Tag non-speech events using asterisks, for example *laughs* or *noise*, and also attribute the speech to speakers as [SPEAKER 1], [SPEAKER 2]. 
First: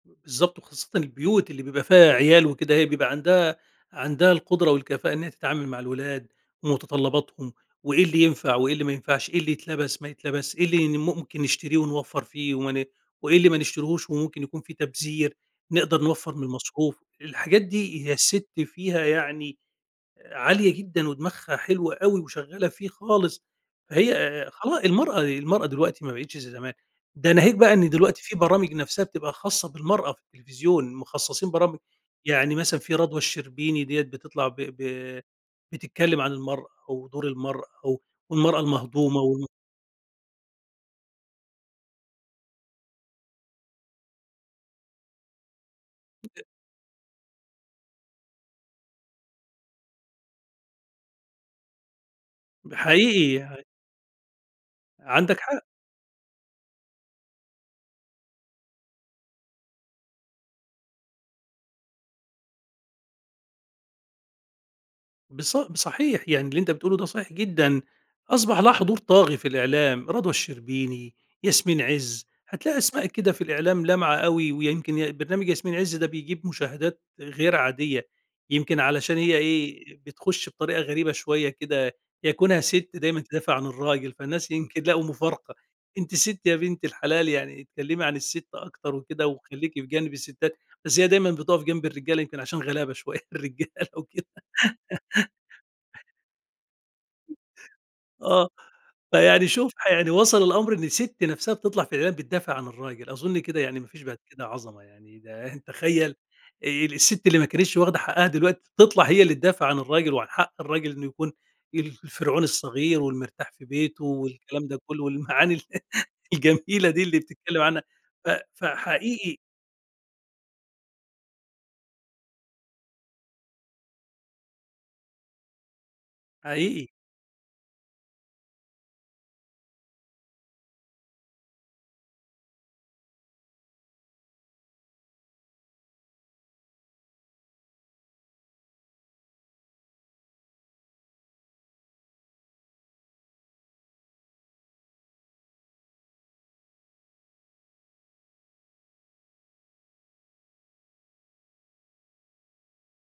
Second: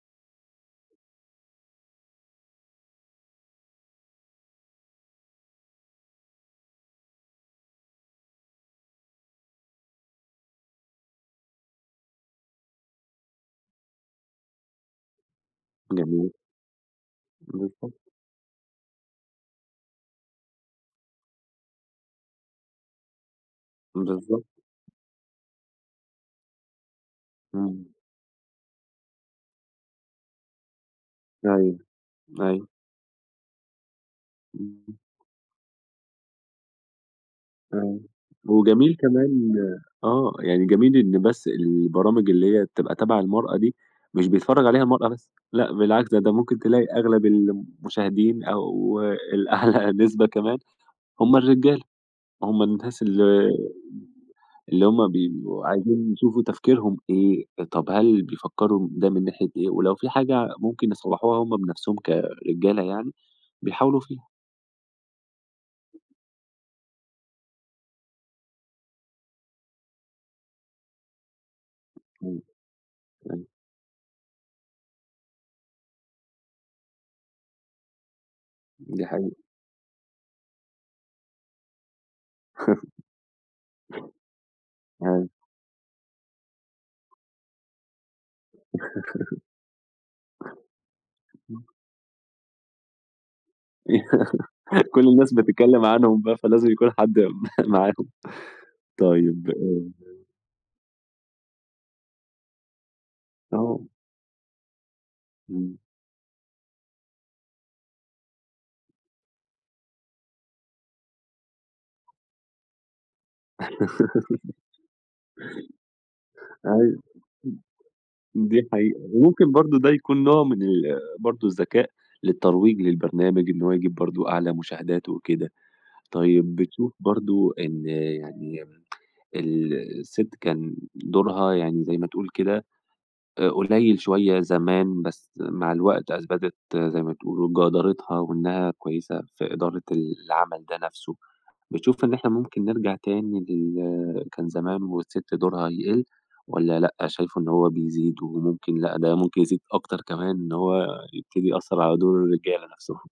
[SPEAKER 1] بالضبط، وخاصةً البيوت اللي بيبقى فيها عيال وكده، هي بيبقى عندها عندها القدرة والكفاءة إنها تتعامل مع الولاد، ومتطلباتهم وإيه اللي ينفع، وإيه اللي ما ينفعش، إيه اللي يتلبس ما يتلبسش، إيه اللي ممكن نشتريه ونوّفر فيه، وما ن وإيه اللي ما نشتريهوش، وممكن يكُون في تبذير، نقدر
[SPEAKER 2] جميل.
[SPEAKER 1] نوَّفر من المصروف، الحاجات
[SPEAKER 2] بالضبط.
[SPEAKER 1] دي هي السِت فيها يعني عالية جدًا، ودماغها حلوة أوي، وشغالة فيه خالص هي،
[SPEAKER 2] بالضبط.
[SPEAKER 1] آآ، خلاص المَرأة المَرأة دلوقتي ما بقيتش زَي زمان، ده ناهيك بقى إن
[SPEAKER 2] إمم.
[SPEAKER 1] دلوقتي في برامج نَفْسها بتبقى خاصة بالمَرأة في التلفزيون، مخصصين برامج
[SPEAKER 2] أيوه،
[SPEAKER 1] يعني
[SPEAKER 2] أيوه.
[SPEAKER 1] مثلًا في رضوى الشربيني ديَّة بتطلَع ب
[SPEAKER 2] إمم.
[SPEAKER 1] ب بتتكلم عن المَرأة و دُور المَرأة و
[SPEAKER 2] أيوه،
[SPEAKER 1] والمَرأة
[SPEAKER 2] وجميل
[SPEAKER 1] المهضومة و
[SPEAKER 2] كمان آه، يعني جميل إن بس البرامج اللي هي بتبقى تَبع المَرأة دي مش بيتفرج عليها المَرأة بس، لأ بالعكس ده ده
[SPEAKER 1] *unintelligible*
[SPEAKER 2] ممكن تلاقي أغلب المشاهدين، أو الأعلى نسبة كمان هُم الرجالة، هُم الناس ال
[SPEAKER 1] حقيقي يع
[SPEAKER 2] اللي هُم
[SPEAKER 1] عندك حق.
[SPEAKER 2] بيبقوا عايزين يشوفوا تفكيرهم إيه، طَب هل بيفكروا ده من ناحية إيه، ولو في حاجة ممكن يصلّحوها هُم بنَفْسهم، كرجالة يعني بيحاولوا فيها.
[SPEAKER 1] بِصَ بصحيح يعني اللي أنت بتقوله ده صحيح جدًا، أصبَح لها حضور طاغي في الإعلام رضوى الشربيني، ياسمين عز هتلاقي أسماء كده في
[SPEAKER 2] *unintelligible*
[SPEAKER 1] الإعلام لامعة أوي، ويمْكِن ي برنامج ياسمين عز ده بيجيب مشاهدات غير عادية، يمْكِن
[SPEAKER 2] دي
[SPEAKER 1] علشان هي
[SPEAKER 2] حقيقة.
[SPEAKER 1] إيه بتخش بطريقة غريبة شوية كده، هي كُونها سِت دايمًا تدافع عن
[SPEAKER 2] *laughs*
[SPEAKER 1] الراجل، فالناس يمْكِن لقوا
[SPEAKER 2] *unintelligible*
[SPEAKER 1] مفارقة، أنتِ سِت يا بنت الحلال يعني اتكلمي عن السِت أكتر وكده، وخلّيكي في جانب السِتات بس هي دايمًا
[SPEAKER 2] *laughs*
[SPEAKER 1] بتقف
[SPEAKER 2] إمم.
[SPEAKER 1] جنب الرجالة، يمْكِن عشان غلابة شوية الرجالة وكده
[SPEAKER 2] *laughs* كُلّ الناس بتتكلم
[SPEAKER 1] *giggles*
[SPEAKER 2] عنهم بقى، فلازم يكُون حد *chuckles* م معاهم
[SPEAKER 1] آه، فيعني
[SPEAKER 2] طيب
[SPEAKER 1] شوف
[SPEAKER 2] آآ
[SPEAKER 1] ح يعني وصَل الأمر إن سِت نَفْسها بتطلَع في الإعلان بتدافع عن الراجل، أظن كده يعني
[SPEAKER 2] آه.
[SPEAKER 1] ما فيش بعد كده عظمة يعني ده
[SPEAKER 2] إمم.
[SPEAKER 1] تخيل ال السِت اللي ما كانتش واخدة حقها دلوقتي تطلَع هي اللي تدافِع عن الراجل، وعن حق الراجل إنه يكُون ال الفرعون الصغير والمرتاح في بيته،
[SPEAKER 2] *laughs*
[SPEAKER 1] والكلام ده كُلّه، والمعاني الجميلة
[SPEAKER 2] أيوه
[SPEAKER 1] دي اللي بتتكلم عنها ف
[SPEAKER 2] *unintelligible* دي حقيقة،
[SPEAKER 1] فحقيقي
[SPEAKER 2] وممكن برضه ده يكُون نوع من ال برضه الذكاء للترويج للبرنامج، إن هو يجيب برضه أعلى مشاهدات وكده، طيب
[SPEAKER 1] حقيقي.
[SPEAKER 2] بتشوف برضه إن يعني ال السِت كان دُورها يعني زَي ما تقول كده قليل شوية زمان، بس مع الوقت أثبتت زَي ما تقولوا جَدارتها، وإنها كويسة في إدارة العمل ده نَفْسه، بتشوف إن إحنا ممكن نرجَع تاني لل كان زمان، والسِت دُورها يقل، والّا لأ شايفه إن هو بيزيد، وممكن لأ ده ممكن يزيد أكتر كمان، إن هو يبتدي يأثر على دُور الرجالة نَفْسهم؟